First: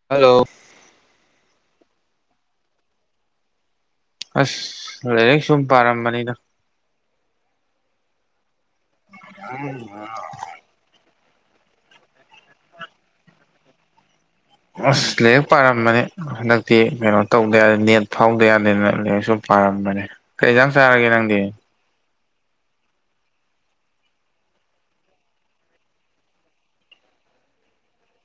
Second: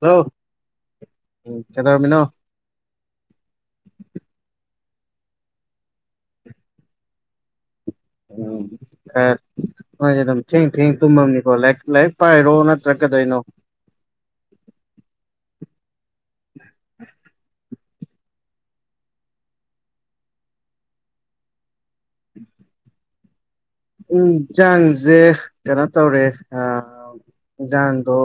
hello ꯎꯝ ꯀꯩꯗꯧꯔꯝꯃꯤꯅꯣ ꯑꯁ ꯂꯥꯏꯔꯤꯛ ꯁꯨꯝ ꯄꯥꯔꯝꯕꯅꯤꯗ ꯎꯝ ꯈꯔ [unintelligible] ꯑꯗꯨꯝ [unintelligible] ꯊꯦꯡ ꯇꯨꯝꯃꯝꯅꯤꯀꯣ ꯂꯥꯏꯔꯤꯛ ꯂꯥꯏꯔꯤꯛ ꯄꯥꯏꯔꯣ ꯅꯠꯇ꯭ꯔꯒ ꯀꯩꯗꯧꯏꯅꯣ ꯑꯁ ꯂꯥꯏꯔꯤꯛ ꯄꯥꯔꯝꯕꯅꯤ ꯍꯟꯗꯛꯇꯤ ꯀꯩꯅꯣ ꯇꯧꯗ ꯌꯥꯔꯦ ꯅꯦꯠ ꯐꯥꯎꯗ ꯌꯥ [unintelligible] ꯂꯥꯏꯔꯤꯛꯁꯨꯨꯝ ꯄꯥꯔꯝꯕꯅꯦ ꯀꯩ ꯏꯟꯖꯥꯡ ꯆꯥꯔꯒꯦ ꯅꯪꯗꯤ [inaudible] ꯏꯟꯖꯥꯡꯖꯦ ꯀꯩꯅꯣ ꯇꯧꯔꯦ ꯑ ꯏꯟꯖꯥꯡꯗꯣ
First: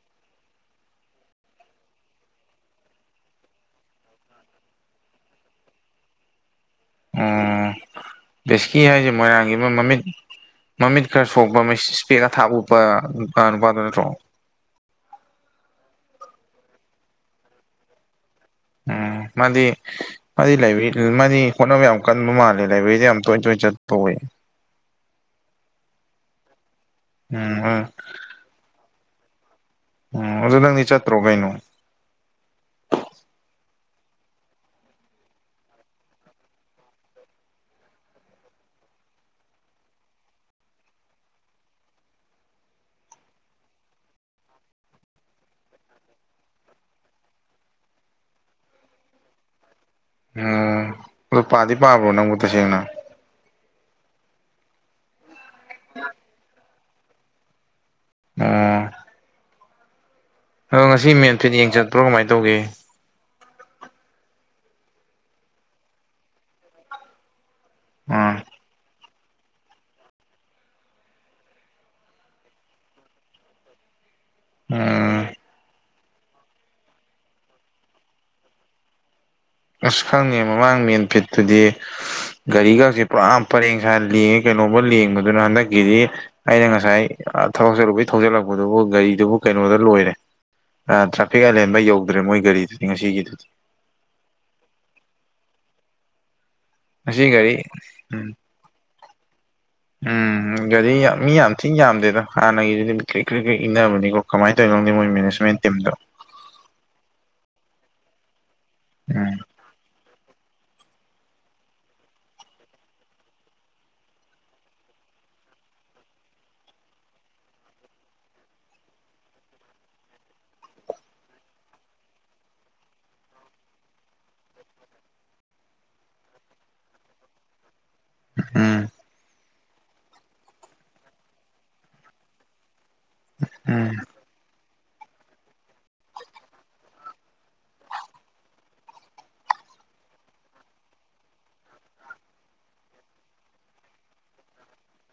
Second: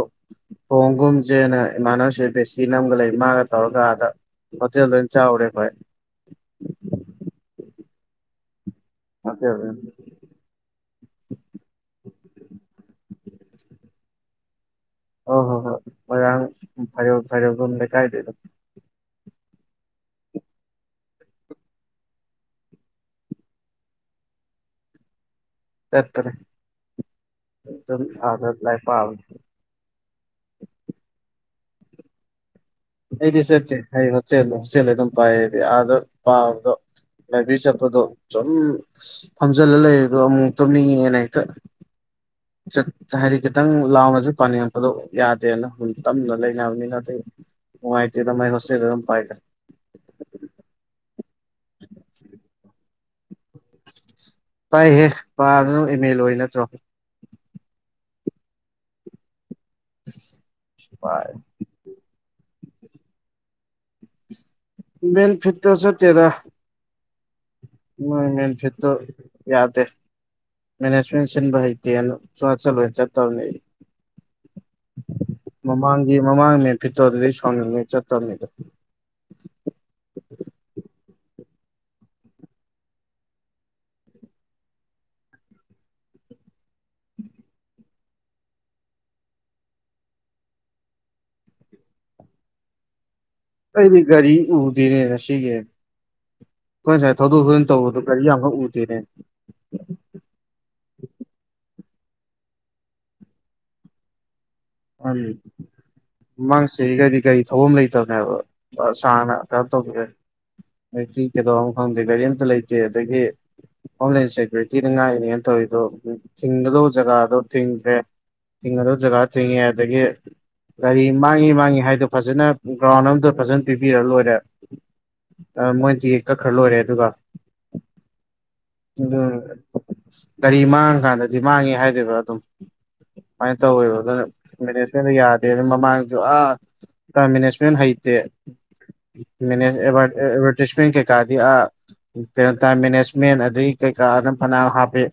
ꯊꯣꯡꯒꯨꯝꯁꯦꯅ ꯏꯃꯥꯟꯅꯕꯁꯦ ꯕꯦꯁꯤꯅ ꯑꯃꯒ ꯂꯩ ꯃꯥꯒ ꯇꯧꯔꯒ ꯑꯥꯗ ꯍꯣꯇꯦꯜꯗ ꯑꯣꯏꯟ ꯆꯥꯔꯨꯔꯦ ꯑꯩꯈꯣꯏ ꯑꯣ ꯕꯦꯁꯀꯤ ꯍꯥꯏꯖꯦ ꯃꯣꯏꯔꯥꯡꯒꯤ ꯑꯃ ꯍꯣꯇꯦꯜꯗ ꯑꯣꯏꯅ ꯃꯃꯤꯠ ꯃꯃꯤꯠ ꯈꯔ ꯁꯣꯛꯄ ꯏꯁꯄꯦꯛ ꯑꯊꯥꯕ ꯎꯞꯄꯥ ꯅꯨꯄꯥꯗꯨ ꯅꯠꯇ꯭ꯔꯣ ꯑꯣ ꯍꯣ ꯍꯣꯏ ꯃꯣꯔꯥꯡ [unintelligible] ꯂꯩꯀꯥꯏꯗꯩꯗꯣ ꯎꯝ ꯃꯥꯗꯤ ꯃꯥꯗꯤ ꯂꯥꯏꯕꯦꯔꯤ ꯃꯥꯗꯤ ꯍꯣꯠꯅꯕ ꯌꯥꯝ ꯀꯟꯕ ꯃꯥꯜꯂꯦ ꯂꯥꯏꯕ꯭ꯔꯦꯔꯤꯗ ꯌꯥꯝ ꯇꯣꯏ ꯇꯣꯏ ꯆꯠꯄ ꯎꯏ ꯆꯠꯄꯅꯦ ꯎꯝ ꯎꯝ ꯑꯗꯨꯝ ꯑꯥꯗ ꯂꯥꯏꯔꯤꯛ ꯄꯥꯕꯅꯦ ꯎꯝ ꯑꯗꯨ ꯅꯪꯗꯤ ꯆꯠꯇ꯭ꯔꯣ ꯀꯩꯅꯣ ꯑꯩꯗꯤ ꯆꯠꯇꯦ ꯑꯩ ꯍꯣꯁꯇꯦꯜꯗꯣ ꯍꯣꯁꯇꯦꯜ ꯑꯗꯨꯝ ꯄꯥꯏ ꯑꯩꯗꯤ ꯑꯥꯗ ꯄꯥꯕꯗꯣ ꯂꯥꯏꯕ꯭ꯔꯤ ꯆꯠꯄꯗꯣ ꯁꯨꯝ ꯐꯝꯖꯤꯜꯂ ꯂꯩꯕꯗꯣ ꯑꯃꯨꯛ ꯇꯨꯝꯅꯤꯡꯉꯛꯑꯦꯅ ꯍꯦꯛꯇ ꯍꯥꯏꯗꯤ ꯈꯤꯇꯪ ꯂꯥꯎꯅꯖꯨ ꯄꯥꯅꯤꯡꯉꯛꯄꯗꯣ ꯌꯥꯗꯦꯅ ꯇꯞꯅ ꯂꯩꯅꯕꯅꯤꯅ ꯑꯇꯩ ꯅꯨꯡꯉꯥꯏꯇꯦꯗ ꯃꯥꯏ ꯍꯣꯁꯇꯦꯜꯗ ꯑꯗꯨꯝ ꯄꯥꯏꯗ ꯎꯝ ꯑꯗꯨ ꯄꯥꯗꯤ ꯄꯥꯕ꯭ꯔꯣ ꯅꯪꯕꯨ ꯇꯁꯦꯡꯅ ꯄꯥꯏꯍꯦ ꯄꯥꯗꯅꯕꯨ ꯑꯦꯃꯦ ꯂꯣꯏꯔꯤ ꯅꯠꯇ꯭ꯔꯣ ꯎꯝ ꯑꯗꯣ ꯉꯁꯤ ꯄꯥꯏ ꯃꯦꯟ ꯐꯤꯠ ꯌꯦꯡ ꯆꯠꯄ꯭ꯔꯣ ꯀꯃꯥꯏ ꯇꯧꯒꯦ ꯃꯦꯟ ꯐꯤꯠꯀꯥ ꯆꯠꯇꯦꯗ ꯃꯣꯏ ꯎꯝ ꯃꯦꯟ ꯐꯤꯠꯇꯣ ꯌꯥꯗꯦ ꯃꯦꯅꯦꯖꯃꯦꯟ ꯁꯤꯟꯕ ꯍꯩꯇꯦꯅ ꯆꯠ ꯆꯠꯂꯣꯏꯅ ꯆꯠꯇꯕꯅꯤ ꯑꯩ ꯎꯝ ꯃꯃꯥꯡꯒꯤ ꯃꯃꯥꯡ ꯃꯦꯟ ꯐꯤꯠꯇꯣ ꯑꯗꯨꯗꯩ ꯁꯥꯎꯅꯤꯡꯗꯅ ꯆꯠꯇꯕꯅꯤꯗ ꯑꯁ ꯈꯪꯗꯦ ꯃꯃꯥꯡ ꯃꯦꯟ ꯐꯤꯠꯇꯨꯗꯤ ꯒꯥꯔꯤꯒꯖꯦ ꯄꯨꯔꯥ ꯄꯔꯦꯡ ꯁꯥ ꯂꯦꯡꯉꯦ ꯀꯩꯅꯣꯕꯧ ꯂꯦꯡꯕꯗꯨꯅ ꯍꯟꯗꯛꯀꯤꯗꯤ ꯑꯩꯅ ꯉꯁꯥꯏ ꯊꯕꯛ ꯆꯠꯂꯨꯕꯒꯤ ꯊꯧꯖꯜꯂꯛꯄꯗꯨꯕꯨ ꯒꯥꯔꯤꯗꯨꯕꯨ ꯀꯩꯅꯣꯗ ꯂꯣꯏꯔꯦ ꯑ ꯇ꯭ꯔꯥꯐꯤꯛ ꯑꯥꯏꯂꯦꯟ ꯕꯧ ꯌꯧꯗ꯭ꯔꯦ ꯃꯣꯏ ꯒꯥꯔꯤꯗꯨꯗꯤ ꯉꯁꯤꯒꯤꯗꯨꯗꯤ ꯑꯩꯗꯤ ꯒꯥꯔꯤ ꯎꯗꯦꯅꯦ ꯉꯁꯤꯒꯤ ꯑꯩꯈꯣꯏ ꯉꯁꯥꯏ ꯉꯁꯤ ꯊꯧꯗꯣꯛ ꯒꯥꯔꯤ ꯊꯧꯖꯤꯟ ꯇꯧꯕꯗꯨ ꯒꯥꯔꯤ ꯎꯝ ꯌꯥꯝ ꯀꯟ ꯎꯗꯦꯅꯦ ꯎꯝ ꯒꯥꯔꯤ ꯃꯤ ꯌꯥꯝ ꯊꯤ ꯌꯥꯝꯗꯦꯗ ꯍꯥꯟꯅꯒꯤꯗꯨꯗꯤ ꯀꯔꯤꯛ ꯀꯔꯤꯛ ꯀꯔꯤꯛ ꯏꯟꯅꯕꯅꯤꯀꯣ ꯀꯃꯥꯏ ꯇꯧꯔꯤꯅꯣ ꯈꯪꯗꯦ ꯃꯣꯏ ꯎꯝ ꯃꯦꯅꯦꯖꯃꯦꯟ ꯇꯤꯝꯗꯣ ꯃꯃꯥꯡ ꯆꯍꯤꯒꯗꯤ ꯒꯥꯔꯤ ꯊꯧꯕꯝ ꯂꯩꯇꯕꯅꯦꯕ ꯍꯥꯏꯕ ꯁꯥꯡꯅ ꯎꯝ ꯀꯩꯅꯣ ꯇꯧ [unintelligible] [unintelligible] ꯆꯤꯛ ꯀꯩꯗꯧꯔꯕꯅꯣ ꯈꯪꯗꯦ ꯒꯥꯔꯤ ꯑꯝꯇ ꯂꯩꯇꯦ ꯑꯗꯒꯤ ꯍꯣꯝꯂꯦꯟ ꯁꯦꯀ꯭ꯌꯨꯔꯤꯇꯤꯅ ꯉꯥꯛꯏꯅꯦꯅ ꯇꯧꯔꯤꯗꯣ ꯊꯤꯡꯒꯗꯧꯕ ꯖꯒꯥꯗꯣ ꯊꯤꯡꯗ꯭ꯔꯦ ꯊꯤꯡꯒꯗꯧ ꯖꯥꯒꯥ ꯊꯤꯡꯉꯦ ꯑꯗꯒꯤ ꯒꯥꯔꯤ ꯃꯥꯡꯉꯤ ꯃꯥꯡꯉꯤ ꯍꯥꯏꯗꯣ ꯐꯖꯅ ꯒ꯭ꯔꯥꯎꯟ ꯑꯝꯗ ꯐꯖꯅ ꯄꯤꯕꯤꯔ ꯂꯣꯏꯔꯦ ꯑ ꯃꯣꯏ ꯇꯤꯛꯀꯦꯠ ꯀꯛꯈ꯭ꯔ ꯂꯣꯏꯔꯦ ꯑꯗꯨꯒ ꯎꯝ ꯑꯗꯨ ꯒꯥꯔꯤ ꯃꯥꯡꯉꯀꯥꯟꯗꯗꯤ ꯃꯥꯡꯉꯦ ꯍꯥꯏꯗꯣꯏꯕ ꯑꯗꯨꯝ ꯃꯥꯏ ꯎꯝ ꯇꯧꯋꯦꯕ ꯑꯗꯨꯅ ꯃꯦꯅꯦꯖꯃꯦꯟꯗ ꯌꯥꯗꯦ ꯑꯗꯨ ꯃꯃꯥꯡꯁꯨ ꯑꯥ ꯃꯦꯅꯦꯖꯃꯦꯟ ꯍꯩꯇꯦ ꯃ ꯑꯦꯚꯔꯇꯤꯁꯃꯦꯟ ꯀꯀꯥꯗ ꯀꯩꯅꯣ ꯇꯥꯏ ꯃꯦꯅꯦꯖꯃꯦꯟ ꯑꯗꯗꯒꯤ ꯀꯩꯀꯥ ꯑꯗꯨꯝ ꯐꯅ ꯍꯥꯞꯄ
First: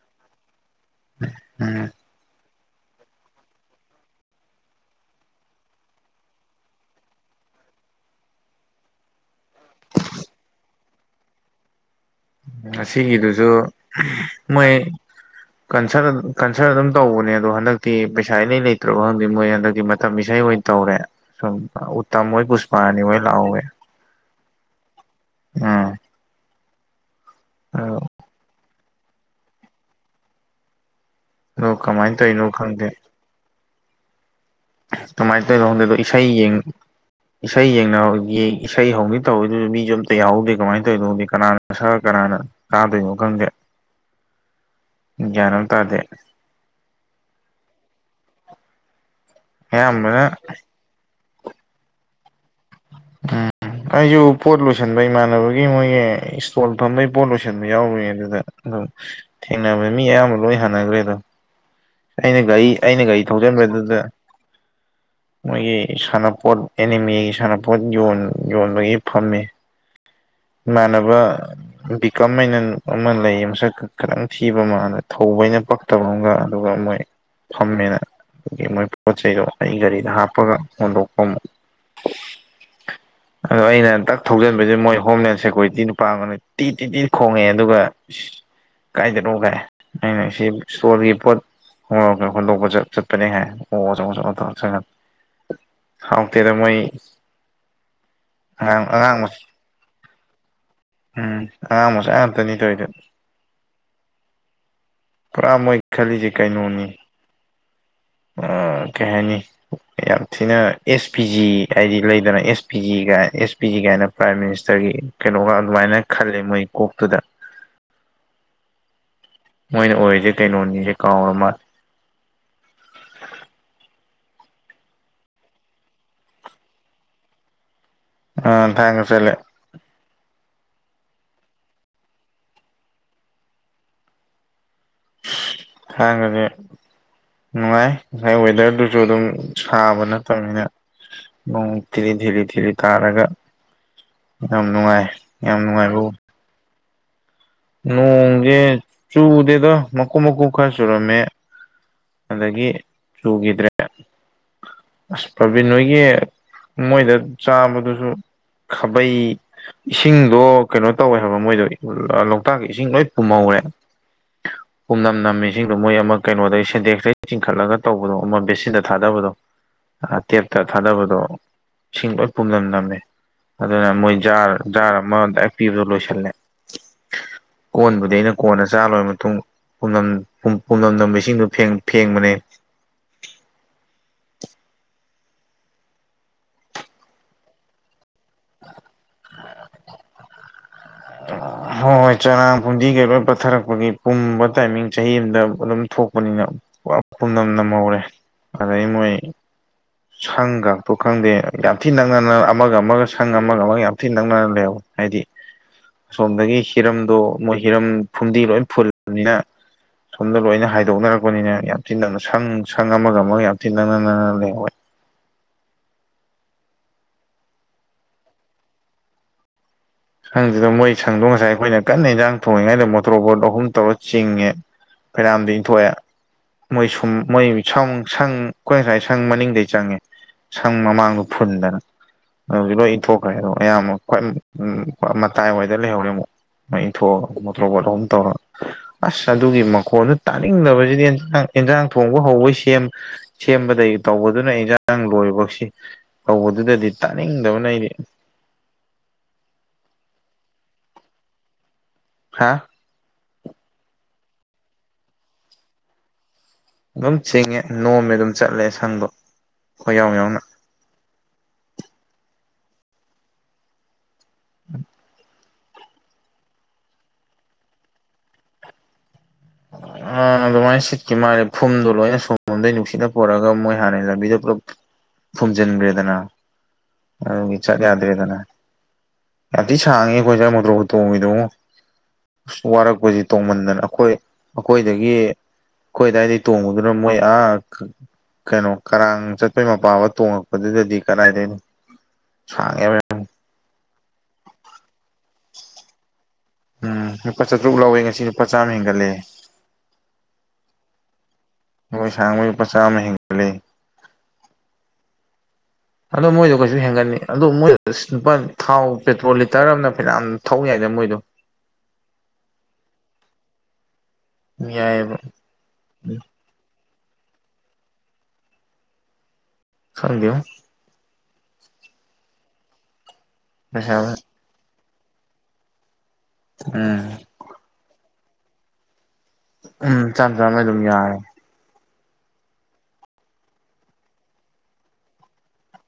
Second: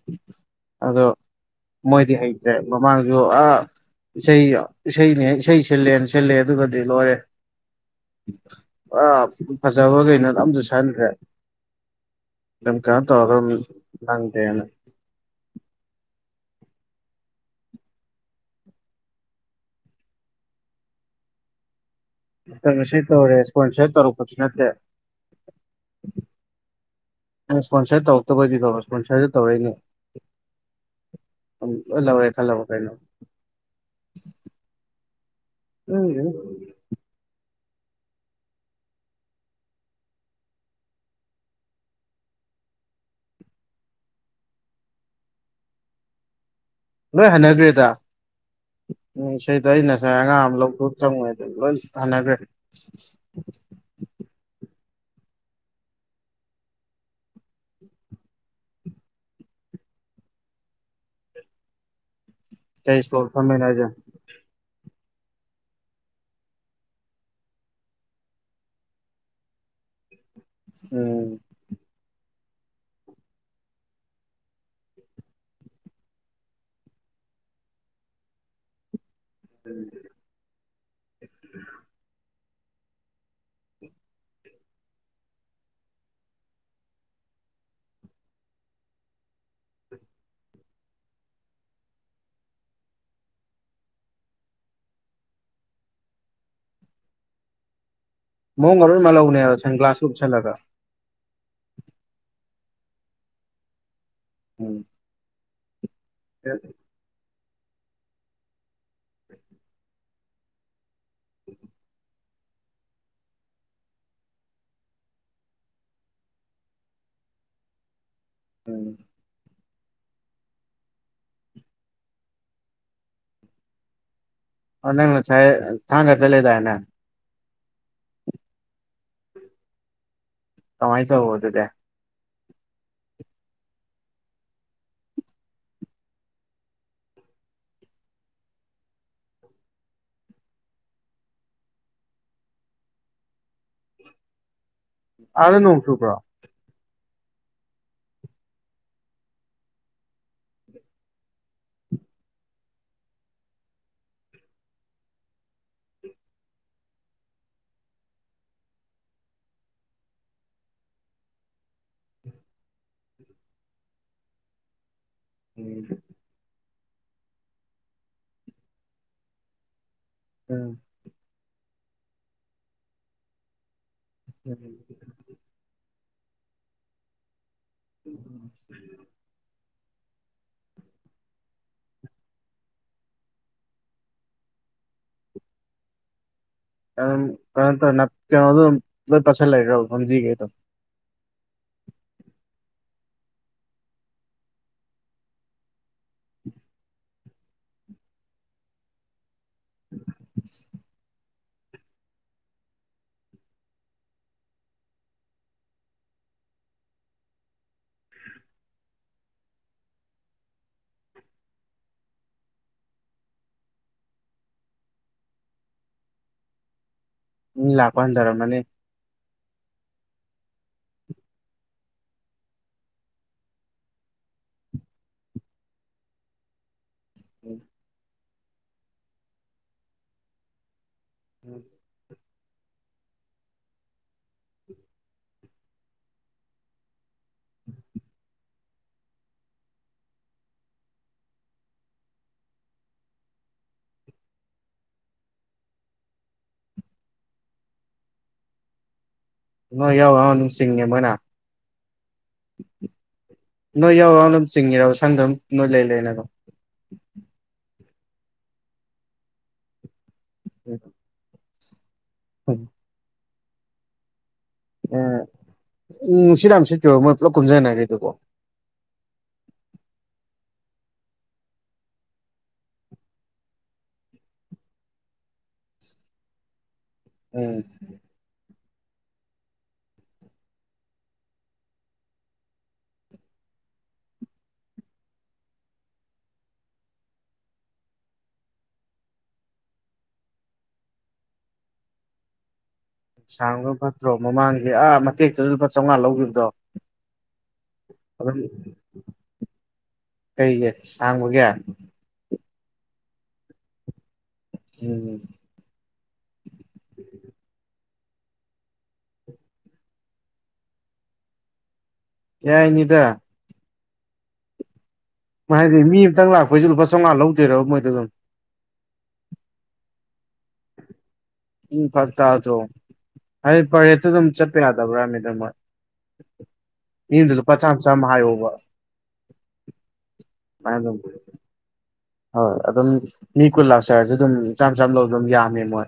ꯑꯗꯣ ꯎꯝ ꯃꯣꯏꯗꯤ ꯍꯩꯇ꯭ꯔꯦ ꯃꯃꯥꯡꯁꯨ ꯑꯥ ꯏꯁꯩꯅꯦ ꯏꯁꯩ ꯁꯤꯜꯂꯦꯅ ꯁꯤꯜꯂꯦ ꯑꯗꯨꯒꯗꯤ ꯂꯣꯏꯔꯦ ꯑ ꯐꯖꯕꯈꯩꯅꯣ ꯑꯝꯇ ꯁꯟꯈ꯭ꯔꯦ ꯏꯝ ꯀ ꯇꯧ ꯑꯗꯨꯝ ꯉꯁꯤꯒꯤꯗꯨꯁꯨ ꯂꯪꯒꯦꯅ ꯀꯟꯁꯔ ꯀꯟꯁꯔ ꯑꯗꯨꯝ ꯇꯧꯕꯅꯦ ꯑꯗꯣ ꯍꯟꯗꯛꯇꯤ ꯄꯩꯁꯥ ꯏꯩ ꯂꯩꯇ꯭ꯔꯕꯣ ꯈꯪꯗꯦ ꯃꯣꯏ ꯍꯟꯗꯛꯇꯤ ꯃꯇꯝ ꯏꯁꯩ ꯑꯣꯏꯅ ꯇꯧꯔꯦ ꯁꯨꯝ ꯎꯠꯇꯝꯍꯣꯏ ꯄꯨꯁꯄꯥꯅꯤ ꯍꯣꯏ ꯂꯥꯛꯍꯧꯋꯦ ꯐꯁꯅꯠꯇ ꯑ ꯏꯁꯄꯣꯟꯁꯔ ꯇꯧꯔꯛꯇꯕꯗꯤꯀꯣ ꯏꯁꯄꯣꯟꯁꯔꯗꯨ ꯇꯧꯔꯛꯏꯅꯦ ꯑꯗꯣ ꯀꯃꯥꯏꯅ ꯎꯝꯜꯂꯧꯦ ꯇꯧꯔꯤꯅꯣ ꯈꯜꯂꯕ ꯈꯪꯗꯦ ꯀꯩꯅꯣ ꯇꯃꯥꯏ ꯇꯔꯣꯗꯦꯗꯣ ꯎꯝ ꯏꯁꯩꯥ ꯌꯦꯡ ꯏꯁꯩ ꯌꯦꯡꯅꯒꯤ ꯏꯁꯩ ꯍꯧꯅꯤ ꯇꯧꯋꯗꯨꯁꯨ ꯃꯤꯁꯨ ꯑꯝꯇ ꯌꯥꯎꯍꯧꯗꯦ ꯀꯃꯥꯏꯅ ꯇꯧꯔꯤꯗꯧꯦ ꯀꯅꯥꯅ ꯁꯔ ꯀꯅꯥꯅ ꯀꯥꯗꯣꯏꯅꯣ ꯈꯪꯒꯦ [unintelligible] ꯌꯥꯅ ꯇꯥꯗꯦ ꯂꯣꯏ ꯍꯅꯈ꯭ꯔꯦꯗ ꯎ ꯏꯁꯩꯗꯣ ꯑꯩ ꯉꯁꯥꯏ ꯑꯌꯥꯝꯕꯅ ꯑꯉꯥꯡ ꯑꯃ ꯂꯧꯗ ꯆꯉꯗ ꯂꯣꯏ ꯊꯥꯟꯅꯈ꯭ꯔꯦ ꯎꯝ ꯑꯩꯁꯨ ꯄꯣꯠ ꯂꯣꯏꯁꯟꯕ ꯏꯃꯥꯟꯅꯕꯒꯤ ꯃꯣꯏꯒꯤ ꯏꯁꯇꯣꯜ ꯐꯝꯕꯩ ꯄꯣꯠ ꯂꯣꯏꯁꯟꯕ ꯌꯥꯎꯔꯨꯏꯅꯦ ꯑꯗꯨꯗ ꯑꯣ ꯊꯦꯡꯅꯕ ꯃꯤ ꯑꯌꯥꯝꯕ ꯂꯣꯏ ꯍꯥꯟꯅꯈ꯭ꯔꯦꯗ ꯑꯩꯅ ꯒꯥꯔꯤ ꯀꯩ ꯑꯩꯅ ꯏꯁꯇꯣꯜ ꯒꯥꯔꯤ ꯐꯝꯃꯦꯅꯣ ꯍꯥꯏꯁꯦ ꯊꯧꯖꯟꯕꯗꯨꯗ [unintelligible] ꯃꯣꯏꯒꯤ ꯁꯥꯟꯅꯄꯣꯠ ꯑꯦꯅꯤꯃꯦꯒꯤ ꯁꯥꯟꯅꯄꯣꯠ ꯌ ꯌꯣꯟꯕꯒꯤ ꯐꯝꯃꯤ [unintelligible] ꯃꯅꯕ ꯎꯝ ꯕꯤꯀꯝ ꯍꯥꯏꯅ ꯑꯃ ꯂꯩ ꯃꯁꯛ ꯈꯤꯇꯪ ꯊꯤꯕ ꯃꯥꯂ ꯊꯧꯕ ꯍꯥꯏꯩꯅ ꯇꯧꯝꯒ ꯑꯗꯨꯒ ꯃꯣꯏ ꯐꯝꯃꯦꯅ ꯑꯗꯨꯒꯤ ꯃꯣꯏ ꯄꯣꯠ ꯆꯩꯗꯣ ꯑꯩ ꯒꯥꯔꯤꯗ ꯍꯥꯞꯄ ꯄꯒ ꯍꯣꯟꯗꯣꯛꯄ ꯑꯃꯨꯛ ꯑꯣ ꯑꯩꯅ ꯗꯛ ꯊꯧꯖꯤꯟꯕꯁꯦ ꯃꯣꯏ ꯍꯣꯝꯂꯦꯟ ꯁꯦꯀꯌꯨꯔꯤꯇꯤ ꯅꯨꯄꯥꯒꯅ ꯇꯤ ꯇꯤ ꯇꯤ ꯈꯣꯡꯉꯛꯦ ꯑꯗꯨꯒ ꯀꯥꯏꯊꯔꯛꯎꯒꯥꯏ ꯑꯩꯅ ꯁꯤ ꯏꯁꯇꯣꯜꯒꯤ ꯄꯣꯠ ꯍꯣꯏ ꯑꯣꯀꯦ ꯑꯩꯈꯣꯏ ꯂꯧꯕ ꯆꯠꯄꯅꯦ ꯍꯥꯏ ꯑꯣ ꯑꯆꯧ ꯑꯆꯧ ꯑꯧ ꯆꯪꯅꯤ ꯍꯥꯎ ꯇꯔ ꯃꯣꯏ ꯑꯉꯥꯡ ꯃꯑꯣꯡꯒ ꯂꯣꯏ ꯑꯉꯥꯡ ꯃꯆꯥ ꯃꯥꯜꯍꯧꯅꯦ ꯁꯟ ꯒ꯭ꯂꯥꯁꯀ ꯎꯨꯞꯁꯜꯂꯒ ꯎꯝ ꯑꯉꯥꯡ ꯃꯁꯨ ꯉꯥꯛꯇꯅꯤꯗꯧꯗꯅ ꯎꯝ ꯄꯨꯔꯥ ꯃꯣꯏ ꯈꯜꯂꯤꯁꯦ ꯀꯩꯅꯣꯅꯤ ꯀꯩ ꯍꯥꯏꯅꯤ ꯌꯥꯝ ꯊꯤꯅ ꯑꯦꯁ ꯄꯤ ꯖꯤ ꯍꯥꯏꯗꯤ ꯂꯩꯗꯅ S P ꯖꯤꯒꯥꯏ S P G ꯀꯥꯏꯅ ꯄ꯭ꯔꯥꯏꯝ ꯃꯤꯅꯤꯁꯇꯔꯒꯤ ꯀꯩꯅꯣꯒ ꯑꯗꯨꯃꯥꯏꯅ ꯈꯜꯂꯤꯦ ꯃꯣꯏ ꯀꯣꯛꯇꯨꯗ ꯎꯝ ꯃꯣꯏꯅ ꯑꯣꯏꯔꯤꯁꯦ ꯀꯩꯅꯣꯅꯤꯁꯦ ꯀꯥꯎꯔꯃ ꯅꯪ ꯅ ꯁꯥꯏꯌꯦ ꯊꯥꯡꯦꯠ ꯂꯩꯗꯅꯦ ꯑ ꯊꯥꯡ ꯆꯂꯦ ꯇꯃꯥꯏ ꯆ ꯑꯗꯨ ꯇ ꯍꯗꯤ ꯅꯨꯡꯉꯥꯏ ꯉꯁꯥꯏ ꯋꯦꯗꯔꯗꯨꯁꯨ ꯑꯗꯨꯝ ꯁꯥꯕ ꯅꯠꯇꯕꯅꯤꯅ ꯅꯣꯡ ꯊꯤ ꯊꯤꯔꯤ ꯊꯤꯔꯤ ꯀꯥꯔꯒ ꯌꯥꯝ ꯅꯨꯡꯉꯥꯏ ꯑꯗꯥ ꯌꯥꯝ ꯅꯣꯡ ꯆꯨꯕ꯭ꯔꯣ ꯅꯨꯡꯉꯥꯏꯕ ꯅꯣꯡꯁꯦ ꯆꯨꯗꯦꯗꯣ ꯃꯀꯨ ꯃꯀꯨ ꯈꯔ ꯁꯨꯔꯝꯃꯦ ꯑꯗꯒꯤ ꯆꯨꯈꯤꯗ꯭ꯔꯦ ꯑꯁ ꯄ꯭ꯔꯥꯕꯤꯟ ꯅꯣꯏꯒꯤ ꯃꯣꯏꯗ ꯆꯥꯕꯗꯨꯁꯨ ꯈꯥꯕꯩ ꯏꯁꯤꯡꯗꯣ ꯀꯩꯅꯣ ꯇꯧꯋꯦ ꯍꯥꯏꯕ ꯃꯣꯏꯗꯣ ꯂꫭꯛꯇꯥꯛꯀꯤ ꯏꯁꯤꯡ ꯂꯣꯏ ꯄꯨꯝꯍꯧꯔꯦ ꯄꯨꯝꯅꯝꯅꯝꯃꯤ ꯏꯁꯤꯡꯗꯣ ꯎꯝ ꯃꯣꯏ ꯑꯃ ꯀꯩꯅꯣꯗꯩ ꯁꯦꯟꯗꯦꯛꯛꯇꯩ ꯆꯤꯡꯈꯠꯂꯒ ꯇꯧꯕꯗꯣ ꯑꯃ ꯕꯦꯁꯤꯟꯗ ꯊꯥꯗꯕꯗꯣ ꯇꯦꯞꯇ ꯎꯝ ꯊꯥꯗꯕꯗꯣ ꯏꯁꯤꯡ ꯂꯣꯏ ꯄꯨꯝꯅꯝ ꯅꯝꯃꯦ ꯑꯗꯨꯅ ꯃꯣꯏ ꯖꯥꯔ ꯖꯥꯔ ꯑꯃ ꯗꯥꯏꯔꯦꯛ ꯄꯤꯕꯗꯣ ꯂꯣꯏꯁꯤꯜꯂꯦ ꯀꯣꯟꯕꯨꯗꯤ ꯑꯩꯅ ꯀꯣꯟꯅ ꯆꯥ ꯂꯣꯏꯔ ꯃꯇꯨꯡ ꯄꯝꯅꯝ ꯄꯝꯅꯝ ꯅꯝꯕ ꯏꯁꯤꯡꯗꯨ ꯐꯦꯡꯕꯅꯦ [unintelligible] ꯀꯩꯅꯣꯗꫭ ꯑꯗꯨ ꯂꫭꯏ ꯇꯁꯜ ꯂꯩꯔ ꯐꯨꯝꯗꯤ ꯈꯩꯏꯗꫭ ꯍꯣꯏ ꯍꯣꯏ ꯆꯔꯥꯡ ꯐꯨꯝꯗꯤꯒꯩ ꯂꯣꯏ ꯄꯠꯊꯔꯛꯄꯒꯤ ꯄꯨꯝꯕ ꯇꯥꯏꯃꯤꯡ ꯆꯍꯤ ꯑꯃꯗ ꯑꯗꯨꯝ ꯊꯣꯛ ꯅꯤꯅ ꯄꯨꯝꯅꯝ ꯅꯝꯍꯧꯔꯦ ꯑꯗꯥꯒꯤ ꯃꯣꯏ ꯁꯪꯒꯥꯗꫭ ꯈꯪꯗꯦ ꯌꯥꯝ ꯊꯤꯅ ꯅꯪꯅꯅ ꯑꯃꯒ ꯑꯃꯒ ꯁꯪ ꯑꯃꯒ ꯑꯃꯒ ꯌꯥꯝ ꯊꯤꯅ ꯅꯛꯅꯅ ꯂꯩ ꯍꯧꯏ ꯍꯥꯏꯗꯤ ꯑꯁꯣꯝꯗꯒꯤ ꯍꯤꯔꯝꯗꯣ ꯃꯣꯏ ꯍꯤꯔꯝ ꯐꯨꯝꯗꯤ ꯂꯣꯏ ꯐꯨꯜꯂꯕꯅꯤꯅ ꯁꯣꯝꯗ ꯂꯣꯏꯅ ꯍꯥꯏꯗꯣꯛꯅꯔꯛꯄꯅꯤꯅ ꯌꯥꯝ ꯊꯤꯅ ꯅꯪꯅ ꯁꯪ ꯁꯪ ꯑꯃꯒ ꯑꯃꯒ ꯌꯥꯝ ꯊꯤꯅ ꯅꯪꯅ ꯅꯪꯅ ꯂꯩꯍꯣꯏ ꯃꯤ ꯂꯥꯛꯄ ꯍꯟꯊꯔꯝ ꯃꯥꯅꯤ ꯈꯪꯗꯦꯗ ꯃꯣꯏ ꯁꯪꯗꯣ ꯉꯁꯥꯏ ꯑꯩꯈꯣꯏꯅ ꯀꯟꯅ ꯏꯟꯖꯥꯡ ꯊꯣꯡꯉꯤꯉꯩꯗ ꯃꯣꯇꯣꯔ ꯕꯣꯔꯠ ꯑꯍꯨꯝ ꯇꯧꯔ ꯆꯤꯡꯉꯦ ꯐꯅꯌꯥꯝꯗꯤ ꯏꯪꯊꯣꯛꯑꯦ ꯃꯣꯏ ꯁꯨꯝ ꯃꯣꯏ ꯁꯪ ꯁꯪ ꯑꯩꯈꯣꯏ ꯉꯁꯥꯏ ꯁꯪ ꯃꯅꯤꯡꯗꯩ ꯆꯪꯉꯦ ꯁꯪ ꯃꯃꯥꯡꯗꫭ ꯐꯨꯟꯗꯅ ꯑꯗꯨꯁꯨ ꯂꯣꯏ ꯏꯟꯊꯣꯛꯈ꯭ꯔꯦ ꯑꯗꯣ ꯑꯌꯥꯝꯕ ꯈ꯭ꯋꯥꯏ ꯎꯝ ꯍꯣꯏ ꯃꯇꯥꯏꯋꯥꯗ ꯂꯩꯍꯧꯔꯦ ꯑꯃꯨꯛ ꯏꯟꯊꯣꯛꯑꯒ ꯃꫭꯇꫭꯔ ꯕꯣꯔꯠ ꯑꯍꯨꯝ ꯇꯧꯔ ꯑꯁ ꯑꯗꯨꯒꯤ ꯃꯈꯣꯟꯗꯨ ꯇꯥꯅꯤꯡꯗꯕꯁꯤꯗꯤꯟ ꯑꯦꯟꯖꯥꯡ ꯊꯣꯡꯕ ꯍꯧꯕꯩ ꯁꯦꯝ ꯁꯦꯝꯕꯗꯒꯤ ꯇꯧꯕꯗꯨꯅ ꯏꯟꯖꯥꯡ ꯂꯣꯏꯕꯁꯤ ꯇꯧꯕꯗꯨꯗꯗꯤ ꯇꯥꯅꯤꯡꯗꯕꯅ ꯑꯩꯗꯤ ꯅꯣꯏ ꯌꯥꯎ ꯌꯥꯎꯅ ꯆꯤꯡꯉꯦ ꯃꯣꯏꯅ ꯍꯥꯥ ꯅꯣꯏ ꯌꯥꯎ ꯌꯥꯎꯅ ꯑꯗꯨꯝ ꯆꯤꯡꯉꯤꯔ ꯁꯪꯗꯝ ꯅꯣꯏ ꯂꯩ ꯂꯩꯅ ꯑꯗꯨꯝ ꯑꯗꯨꯝ ꯆꯤꯡꯉꯦ ꯅꯣꯝꯃꯦ ꯑꯗꯨꯝ ꯆꯠꯂꯦ ꯁꯪꯗꯣ ꯈꯣꯏꯌꯥꯎ ꯌꯥꯎꯅ [unintelligible] [unintelligible] ꯎ ꯎꯝ ꯅꯨꯡꯁꯤꯠ ꯌꯥꯝ ꯁꯤꯠꯈꯩꯕꯔ ꯃꯣꯏ ꯄꯨꯂꯞ ꯀꯨꯝꯁꯤꯟꯅꯈꯔꯤꯗꯨꯕꯨ [unintelligible] ꯑꯥ ꯑꯗꯨꯃꯥꯏꯅ ꯁꯤꯠꯀꯤ ꯃꯥꯜꯂꯦ ꯐꯨꯝꯗꯣ ꯂꯣꯏꯅ ꯁꯨꯝꯂꫭꯝꯗꯩ ꯅꯨꯡꯁꯤꯠꯅ ꯄꯨꯔꯛꯑꯒ ꯃꯣꯏ ꯍꯥꯟꯅ ꯂꯝꯕꯤꯗꯣ ꯄꯨꯂꯞ ꯐꯨꯝꯖꯤꯟꯈ꯭ꯔꯦꯗꯅ ꯑꯗꯨꯒꯤ ꯎꯝ ꯆꯠꯌꯥ ꯗꯦꯗꯅ ꯌꯥꯝ ꯊꯤ ꯁꯥꯡꯉꯦ ꯑꯩꯈꯣꯏꯁ ꯃꫭꯇꫭꯔ ꯕꫭꯔꯠ ꯇꯣꯡꯉꯤꯗꫭꯉꫭ ꯑꯁ ꯋꯥꯔꯛꯄꯁꯤ ꯇꯣꯡꯃꯟꯗꯅ ꯑꯩꯈꯣꯏ ꯑꯩꯈꯣꯏꯗꯒꯤ ꯑꯩꯈꯣꯏ ꯑꯗꯨꯗꯥꯏꯗꯒꯤ ꯇꯣꯡꯕꯗꯨꯅ ꯃꯣꯏ ꯑꯥ ꯀꯩꯅꯣ ꯀꯔꯥꯡ ꯆꯠꯄꯩ ꯃꯄꯥ ꯐꯥꯎ ꯇꯣꯡꯉꯛꯄꯗꯨꯗꯗꯤ ꯀꯗꯥꯏꯗꯤꯏꯅꯣ ꯁꯥꯡꯉꯦꯕ ꯌꯥꯝ ꯁꯥꯡꯕ ꯐꯠꯇ꯭ꯔꯣ ꯃꯃꯥꯡꯒꯤ ꯑꯥ ꯃꯇꯦꯛꯇ ꯂꯨꯄꯥ ꯆꯥꯝꯃꯉꯥ ꯂꯧꯈꯤꯕꯗꫭ ꯎꯝ ꯂꯨꯄꯥ ꯆꯥꯇ꯭ꯔꯨꯛ ꯂꯧꯋꯦ ꯉꯁꯤ ꯑꯗꯨꯝ ꯂꯨꯄꯥ ꯆꯥꯝꯃ ꯍꯦꯟꯒꯠꯂꯦ ꯀꯩꯒꯤ ꯁꯥꯡꯕꯒꯤ ꯃꯣꯏ ꯁꯥꯡꯕꯩ ꯂꯨꯄꯥ ꯆꯥꯝꯃ ꯍꯦꯟꯒꯠꯂꯦ ꯎꯝ ꯑꯗꯣ ꯃꯣꯏꯗꯣ ꯀꯩꯁꯨ ꯍꯦꯟꯒꯠꯅꯤ ꯑꯗꯣ ꯃꯣꯏꯗꯣ ꯂꯨꯄꯥ ꯊꯥꯎ ꯄꯦꯇ꯭ꯔꯣꯜ ꯂꯤꯇꯔ ꯑꯃꯅ ꯐꯅꯌꯥꯝ ꯊꯧ ꯌꯥꯏꯗ ꯃꯣꯏꯗꯣ ꯌꯥꯏꯅꯤꯗ ꯌꯥꯏꯕ ꯃꯥ ꯍꯥꯏꯗꯣ ꯃꯤ ꯑꯃꯇꯪ ꯂꯥꯛꯄꯩꯁꯨ ꯂꯨꯄꯥ ꯆꯧꯉꯥ ꯂꯧꯗꯣꯏꯔꯕ ꯃꯣꯏꯗꫭ ꯑꯗꯨꯝ ꯈꯪꯗꯦꯉꯣ ꯎꯝ ꯐꯔꯛ ꯇꯥꯗ꯭ꯔꯣ ꯍꯥꯏꯗꯤ ꯄꯩꯁꯥ ꯄꯔꯦꯠꯇꯨ ꯑꯗꯨꯝ ꯆꯠꯄ ꯌꯥꯗꯕ꯭ꯔꯥ ꯍꯥꯏꯃꯤꯗꯥ ꯃꯣꯏ ꯎꯝ ꯃꯤ ꯑꯝꯗ ꯂꯨꯄꯥ ꯆꯥꯝ ꯆꯥꯝ ꯍꯥꯏꯌꯣꯕ ꯎꯝ ꯆꯥꯝ ꯆꯥꯝꯃ ꯑꯗꯨꯝ ꯌꯥꯔꯝ ꯍꯣꯏ ꯑꯗꯨꯝ ꯃꯤ ꯀꯨꯟ ꯂꯥꯛꯆꯔꯁꯨ ꯑꯗꯨꯝ ꯆꯥꯝ ꯆꯥꯝ ꯂꯧꯗꯨꯝ ꯌꯥꯝꯃꯦ ꯃꯣꯏ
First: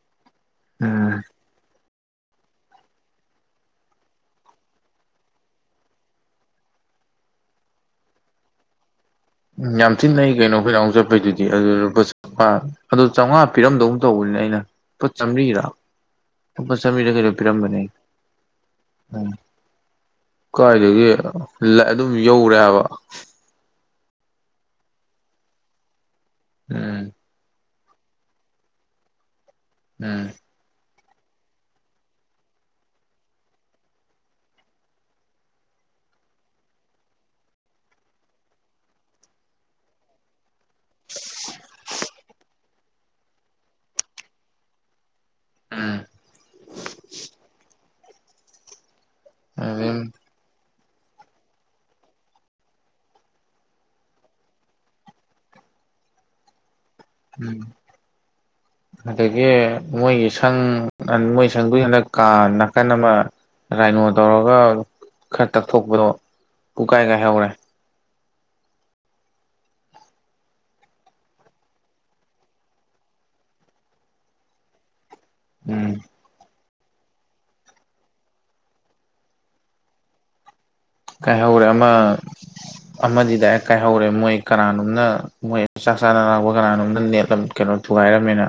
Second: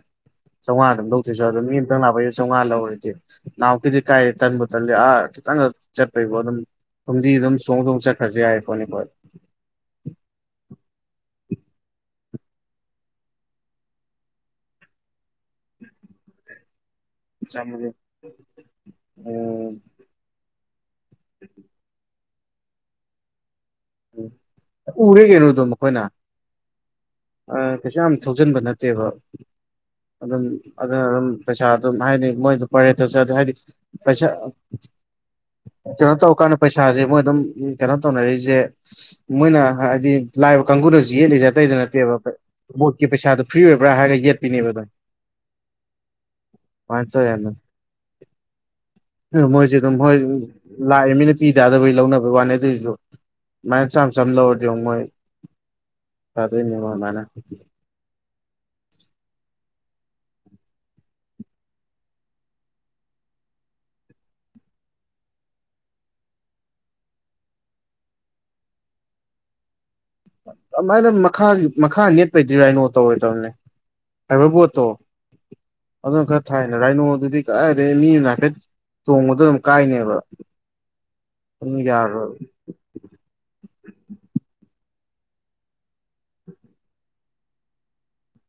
ꯆꯧꯉꯥ ꯑꯗꯨꯝ ꯎꯝ ꯂꯧꯗꯣꯏꯖꯥꯂꯣ ꯃꯤ ꯑꯃꯇꯪ ꯂꯥꯛꯄꯩꯁꯨ ꯆꯧꯉꯥ ꯂꯧꯔꯗꯤ ꯅꯍꯥꯟꯃꯨꯛꯀꯤꯗꯤ ꯀꯥꯏ ꯇꯟꯕꯨ ꯇꯜꯂꯤ ꯑꯥ ꯈꯤꯇꯪ ꯈꯛ ꯆꯠꯄꯩꯕꯨ ꯑꯗꯨꯝ ꯐꯨꯝꯗꯤ ꯑꯗꯨꯝ ꯆꯣꯡ ꯆꯣꯡ ꯆꯠꯈ꯭ꯔꯖꯨ ꯌꯥꯏ ꯄꯣꯅꯤ ꯑꯩꯈꯣꯏ ꯎꯝ ꯌꯥꯝ ꯊꯤ ꯅꯛꯏ ꯀꯩꯅꯣ ꯑꯩꯈꯣꯏ ꯀꯥꯡꯒꯨ ꯆꯠꯄꯩꯗꯨꯗꯤ ꯑꯗꯨꯗ ꯕꯁ ꯑꯥ ꯑꯗꯨ ꯆꯧꯉꯥ ꯄꯤꯔꯝꯗꯧ ꯇꯧꯕꯅꯤꯅꯦ ꯑꯩꯅ ꯂꯨꯄꯥ ꯆꯥꯝꯔꯤꯔ ꯂꯨꯄꯥ ꯆꯝꯔꯤꯔ ꯀꯩꯅꯣ ꯄꯤꯔꯝꯕꯅꯦ ꯑ ꯎꯝ ꯀꯥꯏꯗꯒꯤ ꯂꯛ ꯑꯗꯨꯝ ꯌꯧꯔꯦ ꯍꯥꯏꯕ ꯎꯔꯦ ꯀꯩꯅꯣ ꯑꯗꯨꯝ ꯑꯩꯈꯣꯏꯅ ꯎꯝ ꯑꯥ ꯀꯩꯁꯨꯥ ꯌꯥꯝ ꯊꯧꯖꯤꯟꯕ ꯅꯠꯇꯦꯕ ꯎꯝ ꯑꯗꯨꯝ ꯑꯗꯨꯅ ꯑꯗꯨꯝ ꯄꯩꯁꯥ ꯑꯗꯨꯝ ꯍꯥꯏꯗꯤ ꯃꯣꯏꯗ ꯄꯔꯦꯠꯇ ꯆꯠ ꯑꯗꯨ ꯍꯥꯏꯗꯤ ꯄꯩꯁꯥ ꯀꯩꯅꯣ ꯇꯧꯀꯥꯟꯗ ꯄꯩꯁꯥꯖꯦ ꯃꯣꯏ ꯑꯗꯨꯝ ꯀꯩꯅꯣ ꯇꯧꯅꯔꯤꯖꯦ ꯃꯣꯏꯅ ꯍꯥꯏꯗꯤ ꯂꯥꯏꯕ ꯀꯥꯡꯕꯨꯗꯖꯨ ꯌꯦꯠꯂꯤꯖꯦ ꯑꯇꯩꯗ ꯅꯠꯇꯦꯕ ꯄ ꯕꯣꯠꯀꯤ ꯄꯩꯁꯥꯗꯨ ꯐ꯭ꯔꯤ ꯑꯣꯏꯕ꯭ꯔꯥ ꯍꯥꯏꯔ ꯌꯦꯠꯄꯤꯅꯦꯕ ꯑꯗꯨꯝ ꯎꯝ ꯄꯥꯔꯠ ꯇꯣ ꯌꯥꯗꯝ ꯎ ꯃꯣꯏꯁꯦ ꯑꯗꯨꯝ ꯃꯣꯏ ꯂꯥꯛꯏ ꯃꯤꯅ ꯄꯤ ꯇꯥꯗꯕꯩ ꯂꯧꯅꯕꯩ ꯋꯥꯅꯤ ꯑꯗꯨꯏꯖꯨ ꯃꯥꯏꯅ ꯆꯥꯝ ꯆꯥꯝ ꯂꯧꯔꯗꯤ ꯉꯣ ꯃꯣꯏ ꯐꯥꯗꯣꯏꯅꯦ ꯃꯣꯏ ꯑꯗꯨꯃꯥꯏꯅ ꯎꯝ [inaudible] ꯑꯗꯒꯤ ꯃꯣꯏꯒꯤ ꯁꯪ ꯃꯣꯏ ꯁꯪꯗꯨ ꯍꯟꯗꯛ ꯀꯥ ꯅꯥꯀꯟ ꯑꯃ ꯔꯥꯏꯅꯣ ꯇꯧꯔꯒ ꯈꯔ ꯇꯞꯊꯣꯛꯄꯗꯣ ꯄꯨꯀꯥꯏ ꯀꯥꯏꯍꯧꯔꯦ ꯑꯗꯨꯃꯥꯏꯅ ꯃꯈꯥꯒꯤ ꯃꯈꯥ ꯅꯦꯠꯄꯩꯗꯤ ꯔꯥꯏꯅꯣ ꯇꯧꯔꯣꯏꯗꯕꯅꯦ ꯐꯥꯏꯕꯔ ꯕꯣꯔꯗ ꯇꯣ ꯎꯝ ꯑꯗꯨꯅ ꯈꯔ ꯊꯥꯏꯅ ꯔꯥꯏꯅꯣ ꯗꯨꯗꯤ ꯀꯥꯏꯗꯒꯤ ꯃꯤꯅ ꯍꯥꯏꯐꯦꯠ ꯆꯣꯡꯕꯗ ꯑꯗꯨꯝ ꯀꯥꯏꯅꯦꯕ ꯀꯥꯏꯍꯧꯔꯦ ꯑꯗꯨꯝ ꯑꯃ ꯌꯥꯔꯣꯏ ꯑꯃꯗꯤ ꯗꯥꯏꯛ ꯀꯥꯏꯍꯧꯔꯦ ꯃꯣꯏ ꯀꯅꯥꯅꯣꯝꯅ ꯃꯣꯏ ꯆꯥꯛ ꯆꯥꯅꯔꯥꯛꯄ ꯀꯅꯥꯅꯣꯝꯅ ꯅꯦꯠꯂꯝ ꯀꯩꯅꯣ ꯊꯨꯒꯥꯏꯔꯝꯃꯦꯅ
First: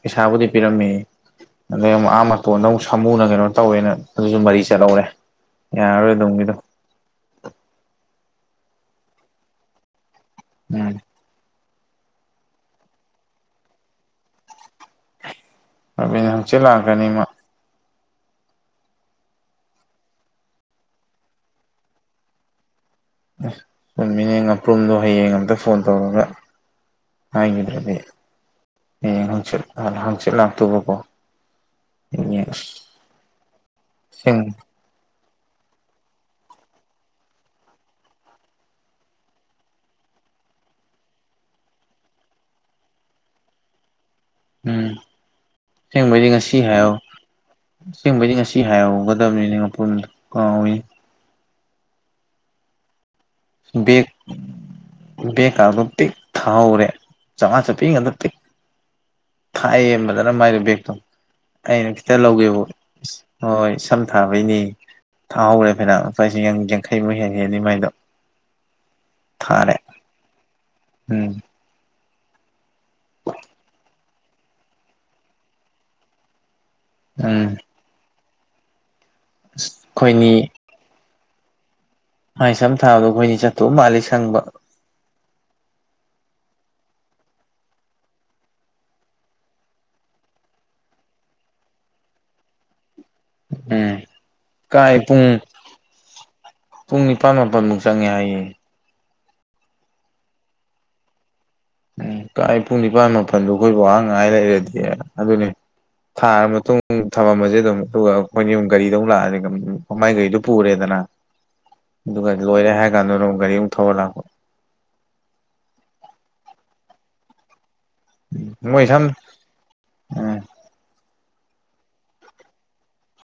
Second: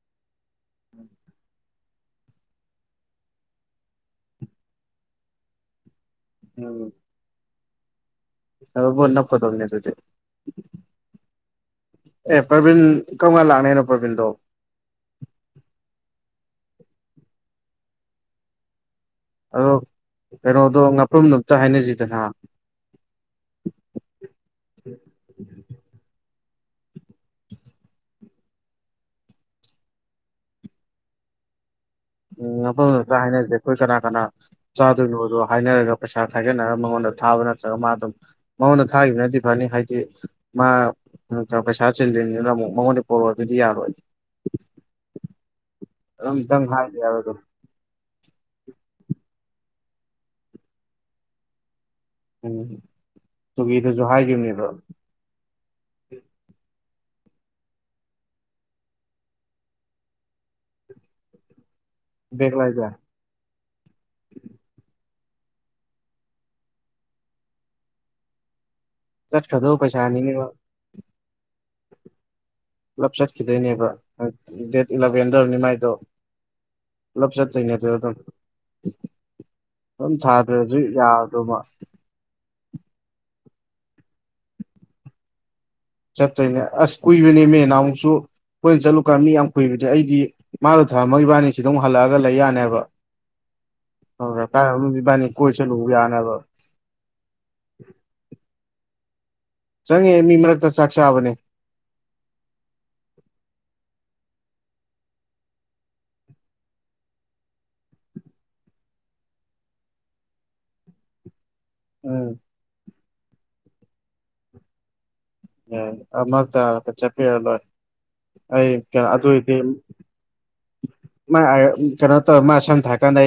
ꯄꯩꯁꯥꯕꯨꯗꯤ ꯄꯤꯔꯝꯃꯦꯌꯦ ꯑꯗꯩ ꯑꯃꯨꯛ ꯑꯥ ꯃꯇꯣꯟꯗ ꯑꯃꯨꯛ ꯁꯥꯃꯨꯅ ꯀꯩꯅꯣ ꯇꯧꯋꯦꯅ ꯑꯗꯨꯁꯨ ꯃꯔꯤ ꯆꯠꯂꯧꯔꯦ ꯌꯥꯔꯔꯣꯏ ꯗꯨꯝ ꯒꯤꯗꯣ ꯔꯕꯔ ꯕꯣꯠ ꯅꯞꯀꯗꯕꯅꯦ ꯑꯗꯨꯗꯤ ꯎꯝ ꯑꯦ ꯄ꯭ꯔꯕꯤꯟ ꯀꯔꯝꯀꯥꯟ ꯂꯥꯛꯅꯤ ꯍꯥꯏꯅꯣ ꯄ꯭ꯔꯕꯤꯟꯗꯣ ꯔꯕꯤꯟ ꯍꯪꯆꯤꯠ ꯂꯥꯛꯀꯅꯤ ꯃꯥ ꯑꯗꯣ ꯀꯩꯅꯣꯗꯣ ꯉꯥꯄ꯭ꯔꯨꯝꯗꯨ ꯑꯝꯇ ꯍꯥꯏꯅꯁꯤꯗꯅ ꯎꯝ ꯆꯨꯝ ꯃꯤꯅꯦ ꯉꯥꯄ꯭ꯔꯨꯝꯗꯣ ꯍꯌꯦꯡ ꯑꯝꯇ ꯐꯣꯟ ꯇꯧꯔꯒ ꯍꯥꯏꯒꯤꯗ꯭ꯔꯗꯤ ꯍꯌꯦꯡ ꯍꯪꯆꯤꯠ ꯑꯥ ꯍꯪꯆꯤꯠ ꯂꯥꯛꯇꯧꯕꯀꯣ ꯍꯌꯦꯡ ꯎꯝ ꯃꯐꯝ ꯑꯝꯇ ꯍꯥꯏꯅꯁꯦ ꯑꯩꯈꯣꯏ ꯀꯅꯥ ꯀꯅꯥ ꯁꯦꯡ ꯆꯥꯗꯣꯏꯅꯣꯗꯣ ꯍꯥꯏꯅꯔꯒ ꯄꯩꯁꯥ ꯈꯥꯏꯒꯠꯅꯔꯒ ꯃꯉꯣꯟꯗ ꯊꯥꯕ ꯅꯠꯇ꯭ꯔꯒ ꯃꯥ ꯑꯗꯨꯝ ꯃꯉꯣꯟꯗ ꯊꯥꯈꯤꯕꯅꯗꯤ ꯐꯅꯤ ꯍꯥꯏꯗꯤ ꯃꯥ ꯎꯝ ꯊ ꯄꯩꯁꯥ ꯆꯤꯜꯂꯤꯝꯅꯤꯅ ꯑꯃꯨꯛ ꯃꯉꯣꯟꯗꯩ ꯄꯣꯔꯣꯑꯣ ꯗꯨꯗꯤ ꯌꯥꯔꯣꯏ ꯎꯝ ꯁꯦꯡꯕꯩꯗꯤ ꯉꯁꯤ ꯑꯗꯨꯝꯇꯪ ꯍꯥꯏꯌꯑꯣ ꯍꯥꯏꯗ ꯌꯥꯔꯣꯏꯗꯣ ꯑꯁꯦꯡꯕꯩꯗꯤ ꯉꯁꯤ ꯍꯥꯏꯍꯧꯒꯗꯕꯅꯤꯅꯦ ꯉꯄꯨꯝꯗꯣ ꯀꯥꯎꯏꯅꯦ ꯎꯝ ꯇꯨꯒꯤꯗꯖꯨ ꯍꯥꯏꯒꯤꯝꯅꯦꯕ ꯕꯦꯀꯥꯗꯣ ꯄꯤꯛ ꯊꯥꯎꯔꯦ ꯆꯧꯉꯥ ꯆꯞꯄꯤ ꯉꯥꯛꯇ ꯄꯤꯛ ꯊꯥꯏꯌꯦ ꯃꯖꯅ ꯃꯥꯏ ꯕꯦꯛꯇꯣ ꯑꯩꯅ ꯈꯤꯇ ꯕꯦꯛ ꯂꯧꯒꯦꯕꯨ ꯂꯥꯏꯖꯦ ꯏꯁ ꯍꯣꯏ ꯁꯝ ꯊꯥꯕꯩꯅꯦ ꯊꯥꯍꯧꯔꯦ ꯐꯩꯅꯥꯝ ꯂꯨꯄꯥꯂꯤꯁꯤꯡ ꯌꯥꯡꯈꯩꯃꯨꯛ ꯍꯦꯟ ꯍꯦꯅꯤ ꯃꯥꯏꯗꯣ ꯊꯥꯔꯦ ꯆꯠꯈꯔꯗꯧ ꯄꯩꯁꯥꯅꯤꯅꯦ ꯎꯝ ꯄꯨꯂꯞ ꯆꯠꯈꯤꯗꯣꯏꯅꯦꯕ ꯗꯦꯠ ꯏꯂꯚꯦꯟꯗ ꯑꯣꯏꯔꯝꯅꯤ ꯃꯥꯏꯗꯣ ꯄꯨꯂꯞ ꯎꯝ ꯆꯠꯇꯣꯏꯅꯦ [unintelligible] ꯑꯗꯨꯝ ꯑꯗꯨꯝ ꯑꯩꯈꯣꯏꯅꯤ ꯁꯥꯗ꯭ꯔꯁꯨ ꯌꯥꯕꯗꯣꯃꯥ ꯃꯥꯥꯏ ꯁꯝ ꯊꯥꯕꯗꯣ ꯑꯩꯈꯣꯏꯅꯤ ꯆꯠꯇꯧ ꯃꯥꯜꯂꯤ ꯁꯪꯕ ꯆꯠꯇꯣꯏꯅꯦ ꯑꯁ ꯀꯨꯏꯕꯅꯦꯃꯦ ꯅꯍꯥꯟꯃꯨꯛꯁꯨ ꯈꯣꯏꯅ ꯆꯠꯂꯨꯀꯥꯟ ꯃꯤ ꯌꯥꯝ ꯀꯨꯏꯕꯅꯦ ꯑꯩꯗꯤ ꯃꯥꯗꯣ ꯊꯝꯃꯒ ꯏꯕꯥꯅꯤ ꯁꯤꯗ ꯑꯃꯨꯛ ꯍꯜꯂꯛꯑꯒ ꯂꯩ ꯌꯥꯅꯦꯕ ꯎꯝ [unintelligible] ꯀꯥꯏꯗꯅꯣꯝ ꯀꯥꯏ ꯏꯕꯥꯅꯤ ꯄꯨꯡ ꯀꯣꯏ ꯆꯠꯂꯨꯕꯨ ꯌꯥꯅꯤꯕ ꯄꯨꯡ ꯅꯤꯄꯥꯟ ꯃꯥꯄꯜꯃꯨꯛ ꯆꯪꯉꯦ ꯍꯥꯏꯌꯦ ꯆꯪꯉꯦ ꯃꯤ ꯃꯔꯛꯇ ꯆꯥꯛ ꯆꯥꯕꯅꯦ ꯎꯝ ꯀꯥꯏ ꯄꯨꯡ ꯅꯤꯄꯥꯥꯟ ꯃꯥꯄꯟꯗꯣ ꯑꯩꯈꯣꯏꯕꯨ ꯑꯥ ꯉꯥꯏ ꯂꯩꯔꯗꯤ ꯑꯗꯨꯅꯤ ꯊꯥꯔ ꯃꯇꯨꯡ ꯊꯝꯃꯝꯃꯁꯦ ꯑꯗꯨꯝ ꯑꯗꯨꯒ ꯑꯩꯈꯣꯏꯅꯤꯃꯨꯛ ꯒꯥꯔꯤꯗ ꯑꯃꯨꯛ ꯂꯥꯛꯑꯁꯦ ꯃꯥꯏ ꯒꯥꯔꯤꯗꯨ ꯄꯨꯔꯦꯗꯅ ꯎꯝ ꯑꯗꯨꯒ ꯂꯣꯏꯔꯦ ꯍꯥꯏ ꯀꯥꯟꯗꯨꯗꯃꯨꯛ ꯒꯥꯔꯤ ꯑꯃꯨꯛ ꯊꯧꯔ ꯂꯥꯛꯄ ꯑꯦ ꯑꯃꯔꯛꯇ ꯆꯠꯄꯤꯔ ꯂꯣꯏ ꯑꯩ ꯃꯣꯏ ꯀ ꯁꯝꯅ ꯑꯗꯨꯏꯗꯤ ꯎꯝ ꯃꯥ ꯀꯩꯅꯣ ꯇ ꯃꯥ ꯁꯝ ꯊꯥꯏꯀꯥꯟꯗ ꯑꯩ